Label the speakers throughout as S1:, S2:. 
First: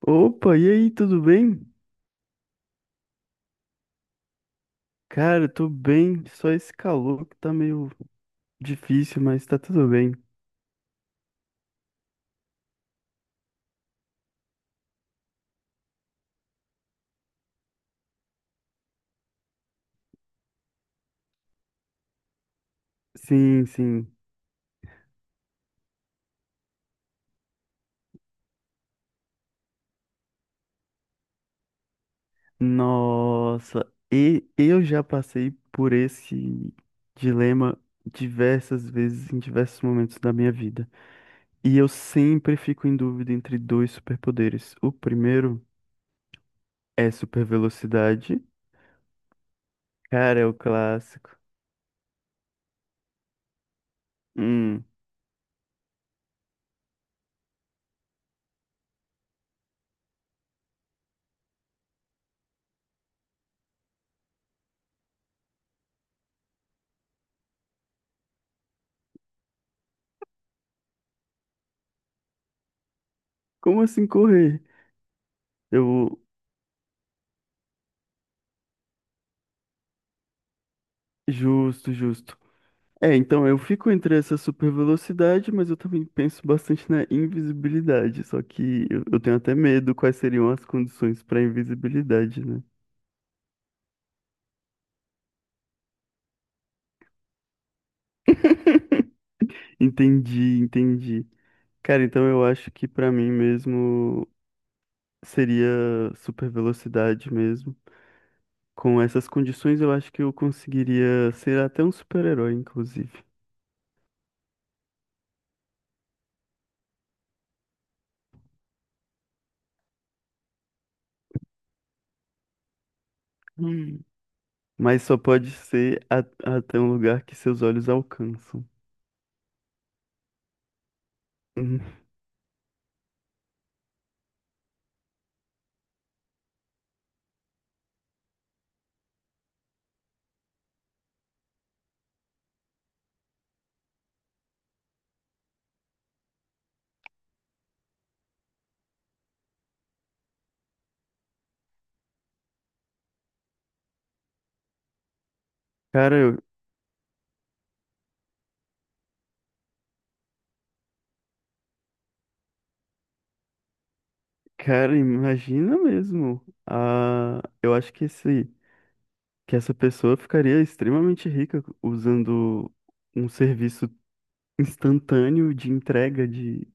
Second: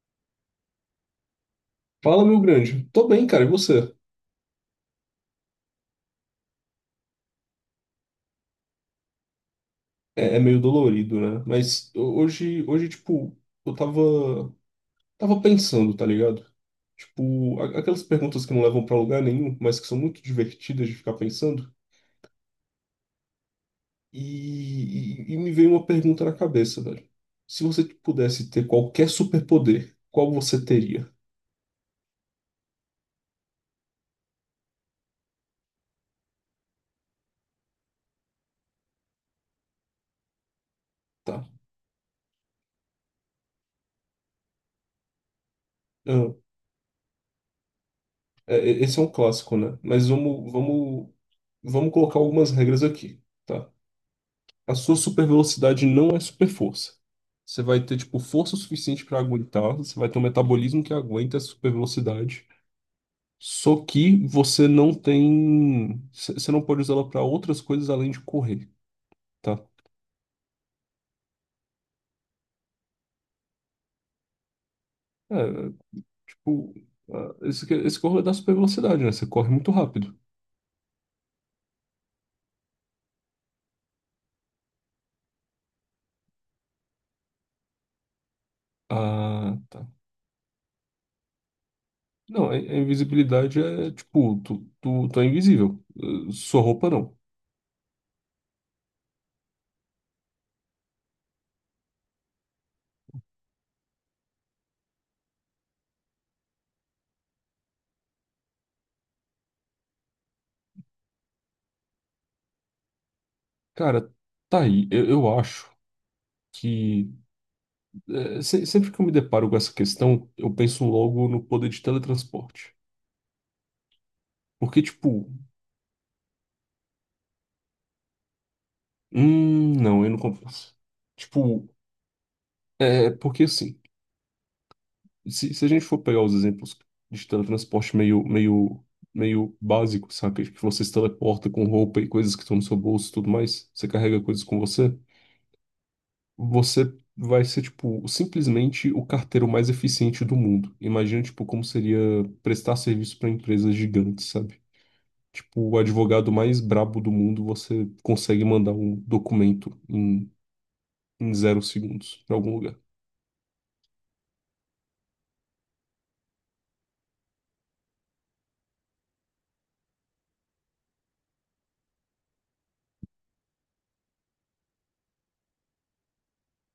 S1: Opa, e aí, tudo bem?
S2: Fala, meu grande. Tô bem, cara, e você?
S1: Cara, eu tô bem, só esse calor que tá meio difícil, mas tá tudo bem.
S2: É, é meio dolorido, né? Mas hoje, tipo, eu tava, tava pensando, tá ligado? Tipo, aquelas perguntas que não levam pra lugar nenhum, mas que são muito divertidas de ficar pensando.
S1: Sim, sim.
S2: E me veio uma pergunta na cabeça, velho. Se você pudesse ter qualquer superpoder, qual você teria?
S1: Nossa, e eu já passei por esse dilema diversas vezes em diversos momentos da minha vida.
S2: Tá.
S1: E eu sempre fico em dúvida entre dois superpoderes. O primeiro
S2: Ah,
S1: é super velocidade.
S2: esse é um clássico, né? Mas
S1: Cara, é
S2: vamos,
S1: o
S2: vamos,
S1: clássico.
S2: vamos colocar algumas regras aqui, tá? A
S1: Hum,
S2: sua super velocidade não é super força. Você vai ter, tipo, força suficiente para aguentar, você vai ter um metabolismo que aguenta essa super velocidade. Só que você não tem. Você não pode usá-la para outras coisas além de correr, tá?
S1: como assim correr?
S2: É,
S1: Eu,
S2: tipo, ah, esse corre da super velocidade, né? Você corre muito rápido.
S1: justo, justo. É, então eu fico entre essa super velocidade, mas eu também penso bastante na invisibilidade. Só que eu tenho até
S2: Ah, tá.
S1: medo quais seriam as condições para invisibilidade,
S2: Não, a
S1: né?
S2: invisibilidade é tipo, tu é invisível. Sua roupa não.
S1: Entendi, entendi. Cara, então eu acho que para mim mesmo seria super velocidade mesmo. Com essas condições, eu acho que eu conseguiria ser até um super-herói, inclusive.
S2: Cara, tá aí. Eu acho que é, sempre que eu me deparo com essa questão, eu penso logo no poder de teletransporte.
S1: Hum.
S2: Porque,
S1: Mas só
S2: tipo,
S1: pode ser até um lugar que seus olhos alcançam.
S2: não, eu não compensa. Tipo,
S1: Hum.
S2: é porque assim, se a gente for pegar os exemplos de teletransporte meio, meio básico, saca? Tipo, você se teleporta com roupa e coisas que estão no seu bolso e tudo mais, você carrega coisas com você, você vai ser, tipo, simplesmente o carteiro mais eficiente do mundo. Imagina, tipo, como seria prestar serviço para empresas gigantes, sabe? Tipo, o
S1: Cara,
S2: advogado
S1: eu,
S2: mais brabo do mundo, você consegue mandar um documento em 0 segundos pra algum lugar.
S1: cara, imagina mesmo. Ah, eu acho que que essa pessoa ficaria extremamente rica usando um serviço instantâneo de entrega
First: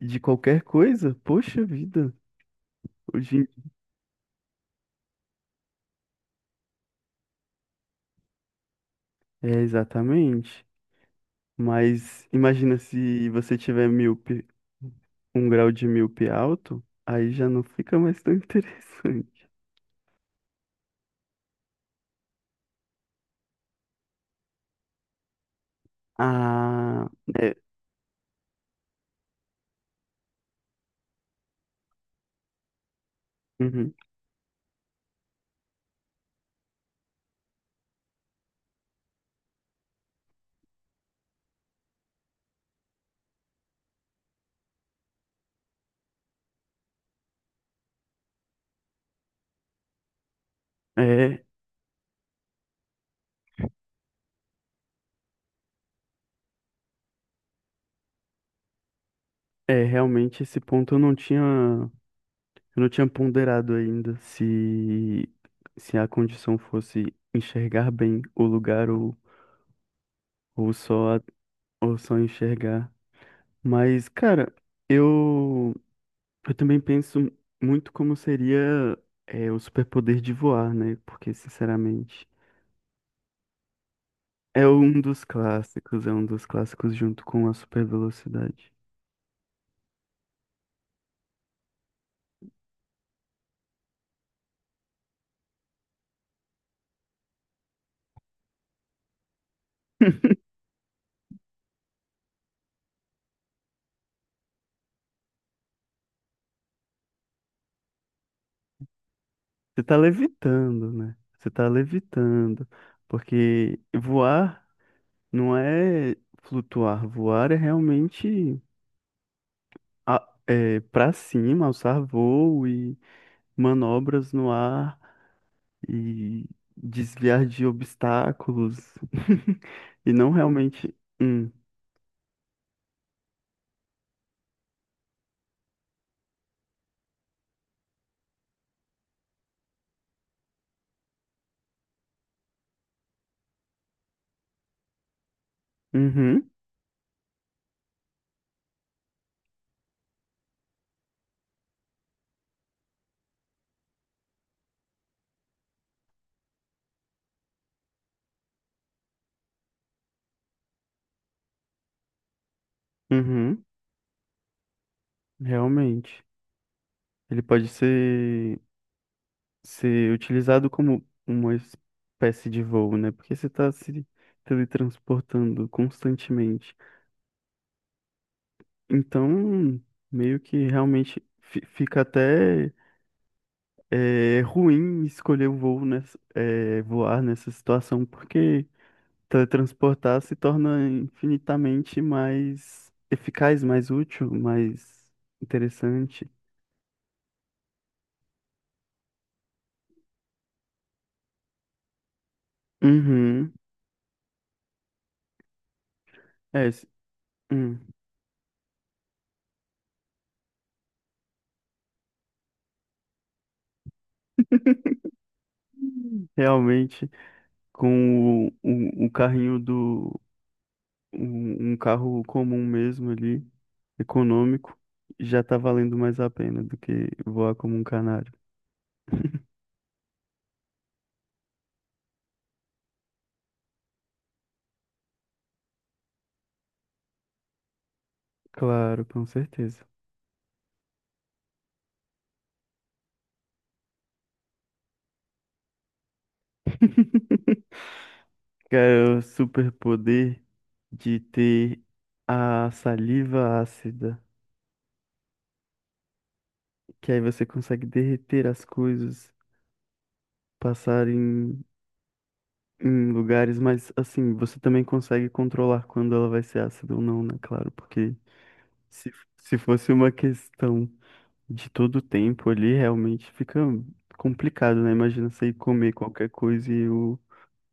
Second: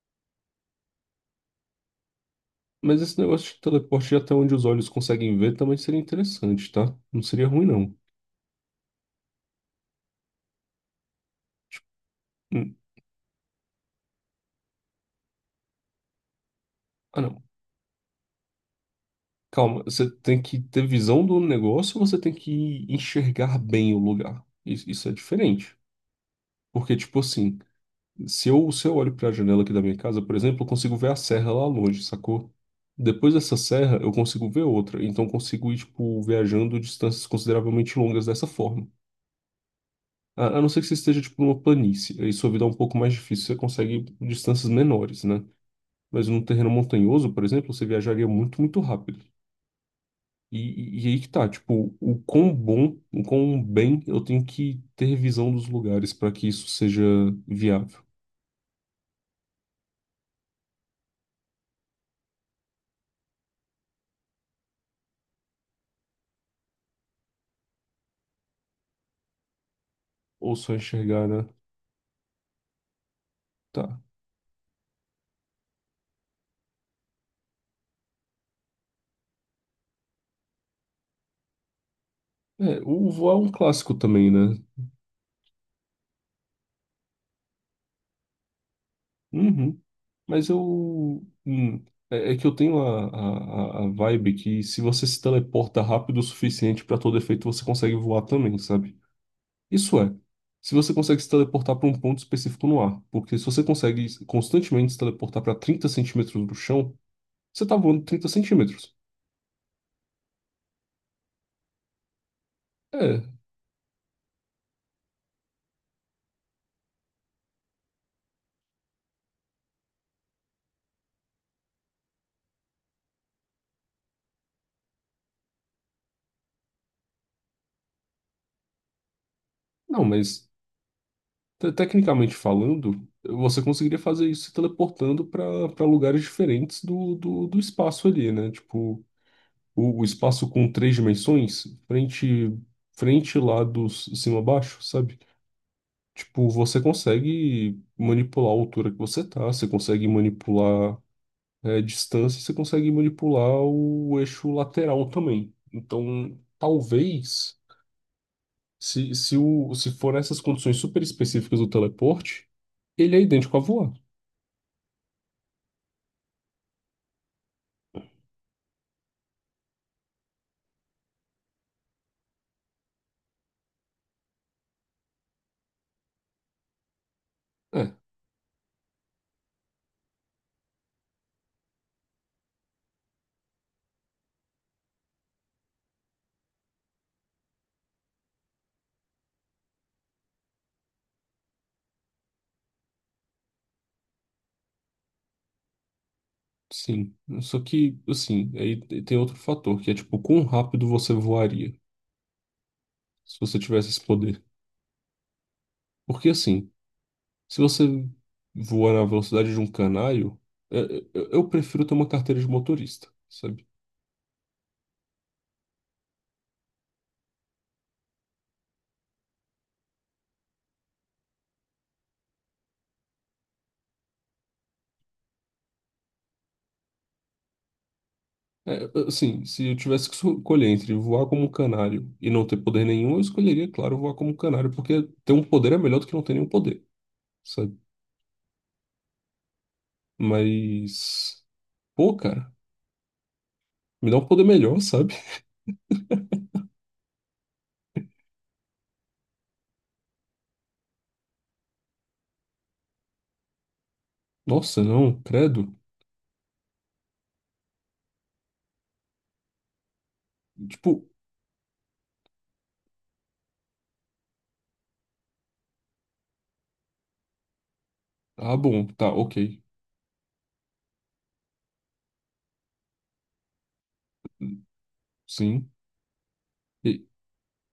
S1: de qualquer coisa. Poxa vida.
S2: Mas esse
S1: Hoje em-
S2: negócio de teleporte até onde os olhos conseguem ver também seria interessante, tá? Não seria ruim, não.
S1: É, exatamente. Mas
S2: Hum.
S1: imagina se você tiver míope, um grau de míope alto,
S2: Ah,
S1: aí
S2: não.
S1: já não fica mais tão interessante.
S2: Calma, você tem que ter visão do negócio ou você tem que enxergar bem o lugar? Isso é diferente. Porque,
S1: Ah,
S2: tipo
S1: é,
S2: assim, se eu olho para a janela aqui da minha casa, por exemplo, eu consigo ver a serra lá longe, sacou? Depois dessa
S1: uhum.
S2: serra, eu consigo ver outra. Então, eu consigo ir, tipo, viajando distâncias consideravelmente longas dessa forma. A não ser que você esteja, tipo, numa planície. Aí sua vida é um pouco mais difícil, você consegue distâncias menores, né? Mas num terreno montanhoso, por exemplo, você viajaria muito, muito rápido. E aí que
S1: É,
S2: tá, tipo, o quão bom, o quão bem eu tenho que ter visão dos lugares para que isso seja viável.
S1: é, realmente esse ponto eu não tinha. Eu não tinha ponderado ainda se a condição fosse enxergar bem o lugar
S2: Ou
S1: ou
S2: só
S1: só,
S2: enxergar, né?
S1: ou só enxergar.
S2: Tá.
S1: Mas, cara, eu, eu também penso muito como seria é, o superpoder de voar, né? Porque, sinceramente,
S2: É, o Vô é um clássico também, né?
S1: é um dos clássicos, é um dos clássicos junto com a super velocidade.
S2: Uhum. Mas eu. Hum, é, é que eu tenho a vibe que se você se teleporta rápido o suficiente para todo efeito, você consegue voar também, sabe? Isso é. Se você consegue se teleportar para um ponto específico no ar. Porque se você consegue constantemente se teleportar para 30 centímetros do chão, você tá voando 30 centímetros.
S1: Você tá levitando, né? Você tá levitando.
S2: É.
S1: Porque voar. Não é flutuar, voar é realmente é, para cima, alçar voo e manobras no ar e desviar de obstáculos.
S2: Não,
S1: E não
S2: mas
S1: realmente.
S2: tecnicamente falando, você conseguiria fazer isso se teleportando para lugares diferentes do espaço ali, né? Tipo, o espaço com três dimensões, frente, lado, cima, baixo, sabe? Tipo,
S1: Uhum,
S2: você consegue manipular a altura que você tá, você consegue manipular é, distância, você consegue manipular o eixo lateral também. Então, talvez, se for essas condições super específicas do teleporte, ele é idêntico a
S1: uhum,
S2: voar.
S1: realmente. Ele pode ser utilizado como uma espécie de voo, né? Porque você está se teletransportando constantemente.
S2: É,
S1: Então, meio que realmente fica até. É ruim escolher o voo nessa, é, voar nessa situação, porque teletransportar se torna infinitamente mais eficaz, mais útil, mais interessante.
S2: sim. Só que, assim, aí tem outro fator, que é tipo, quão rápido você voaria se
S1: Uhum.
S2: você tivesse esse poder. Porque
S1: É,
S2: assim,
S1: s-
S2: se
S1: hum.
S2: você voa na velocidade de um canário, é, é, eu prefiro ter uma carteira de motorista, sabe?
S1: Realmente, com o carrinho do. Um carro comum mesmo ali, econômico, já tá valendo mais a pena do que voar como um canário.
S2: É, é, assim, se eu tivesse que escolher entre voar como um canário e não ter poder nenhum, eu escolheria, claro, voar como um canário, porque ter um poder é melhor do que não ter nenhum poder, sabe?
S1: Claro, com certeza.
S2: Mas, pô, cara, me dá um poder melhor, sabe?
S1: Cara, o superpoder de ter a saliva ácida,
S2: Nossa, não, credo.
S1: que aí você consegue derreter as coisas,
S2: Tipo,
S1: passar em lugares, mas assim, você também consegue controlar quando ela vai ser ácida ou não, né? Claro, porque
S2: ah, bom, tá, ok,
S1: se fosse uma questão de todo o tempo ali, realmente fica complicado, né? Imagina você ir
S2: sim.
S1: comer qualquer coisa e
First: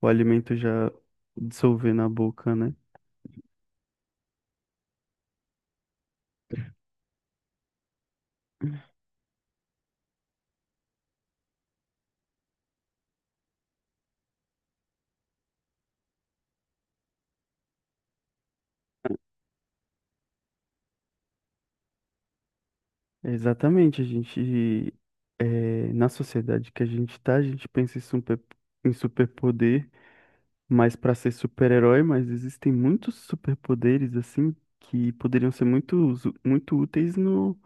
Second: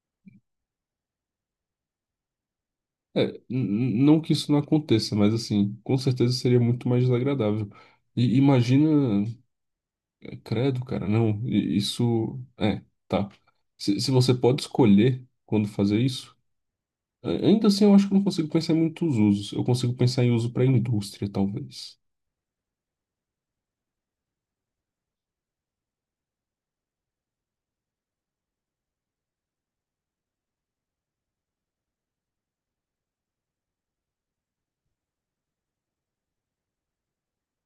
S1: o alimento já dissolver na boca, né?
S2: É, não que isso não aconteça, mas assim, com certeza seria muito mais desagradável. E imagina, é, credo, cara, não, isso, é, tá. Se você pode escolher quando fazer isso, ainda assim eu acho que eu não consigo pensar em muitos usos. Eu consigo pensar em uso para indústria, talvez.
S1: Exatamente, na sociedade que a gente tá, a gente pensa em super, em superpoder, mas para ser super-herói, mas existem muitos superpoderes, assim, que poderiam ser muito, muito úteis no,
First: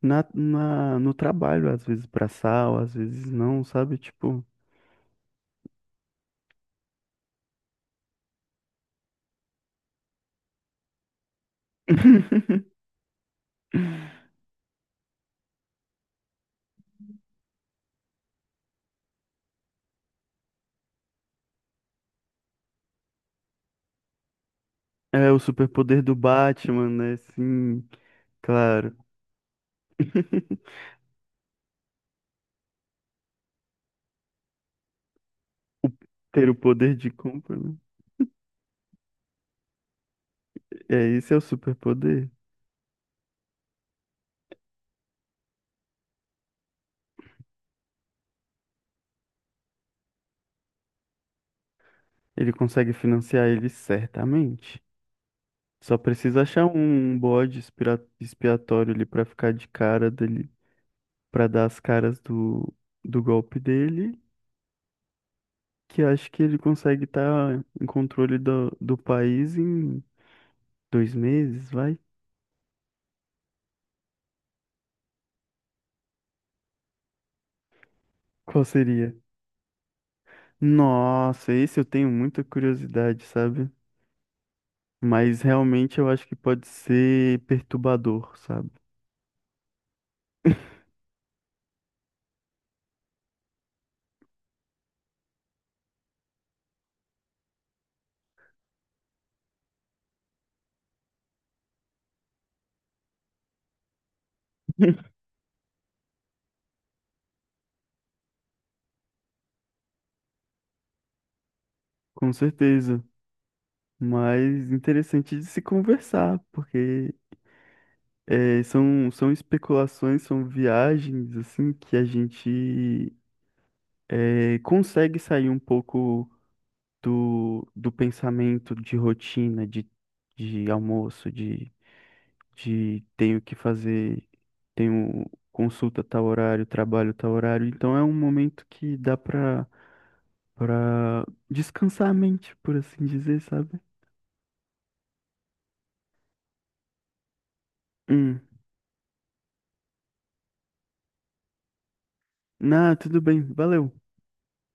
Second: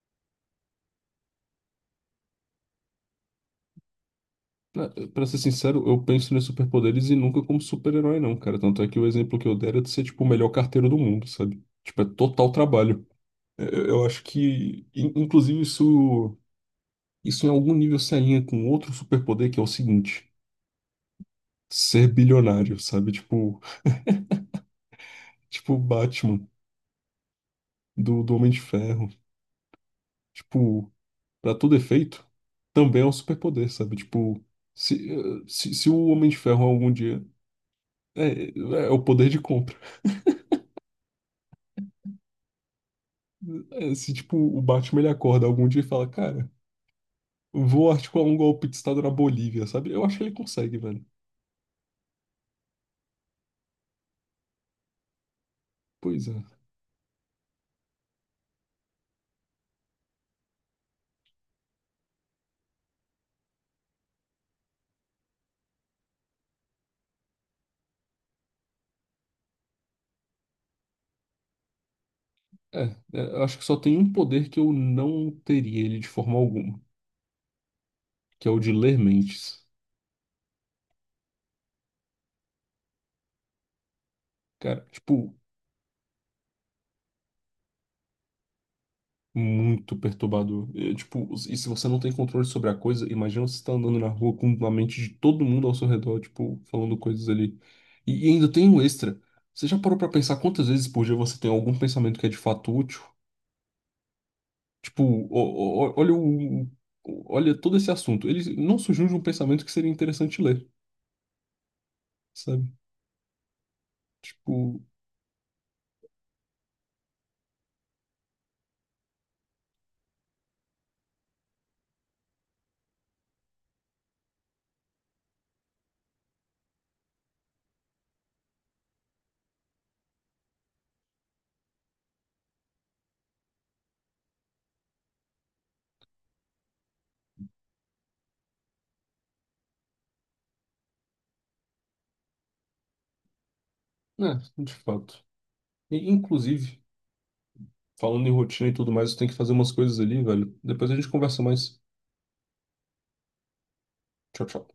S1: na, na- no trabalho, às vezes pra sal, às vezes não, sabe? Tipo,
S2: Pra ser sincero, eu penso nos superpoderes e nunca como super-herói, não, cara. Tanto é que o exemplo que eu der é de ser, tipo, o melhor carteiro do mundo, sabe? Tipo, é total trabalho. É, eu acho que, inclusive, isso. Isso em algum nível se alinha com outro superpoder que é o seguinte: ser bilionário, sabe? Tipo,
S1: é o
S2: tipo o
S1: superpoder do
S2: Batman
S1: Batman, né? Sim,
S2: do Homem de
S1: claro.
S2: Ferro. Tipo, pra todo efeito, também é um superpoder, sabe? Tipo, se, eh, se o Homem de
S1: Ter o
S2: Ferro algum
S1: poder de
S2: dia.
S1: compra, né?
S2: É, é é o poder de compra.
S1: É, esse é o superpoder.
S2: É, se, tipo, o Batman ele acorda algum dia e fala: Cara, vou articular um golpe de Estado na Bolívia, sabe? Eu acho que ele consegue, velho.
S1: Ele consegue financiar ele certamente. Só
S2: Pois
S1: precisa
S2: é.
S1: achar um bode expiatório ali pra ficar de cara dele, pra dar as caras do golpe dele, que acho que ele consegue estar em controle do país em 2 meses, vai?
S2: É, eu acho que só tem um poder que eu não teria ele de forma alguma, que é o
S1: Qual
S2: de ler
S1: seria?
S2: mentes.
S1: Nossa, esse eu tenho muita curiosidade, sabe?
S2: Cara, tipo,
S1: Mas realmente eu acho que pode ser perturbador, sabe?
S2: muito perturbador. É, tipo, e se você não tem controle sobre a coisa, imagina você tá andando na rua com a mente de todo mundo ao seu redor, tipo, falando coisas ali. E ainda tem um extra. Você já parou pra pensar quantas vezes por dia você tem algum pensamento que é de fato útil? Tipo, o- olha o, olha todo esse assunto. Ele não surgiu de um pensamento que seria interessante ler,
S1: Com
S2: sabe?
S1: certeza. Mas
S2: Tipo,
S1: interessante de se conversar, porque é, são, são especulações, são viagens, assim, que a gente é, consegue sair um pouco do pensamento de rotina, de almoço, de tenho que fazer, tenho consulta tal horário, trabalho tal horário. Então é um momento que dá para descansar a mente, por assim dizer, sabe?
S2: né, de fato. E, inclusive, falando em
S1: Hum.
S2: rotina e tudo mais, eu tenho que fazer umas coisas ali, velho. Depois a gente conversa mais.
S1: Ah, tudo bem, valeu.
S2: Tchau, tchau.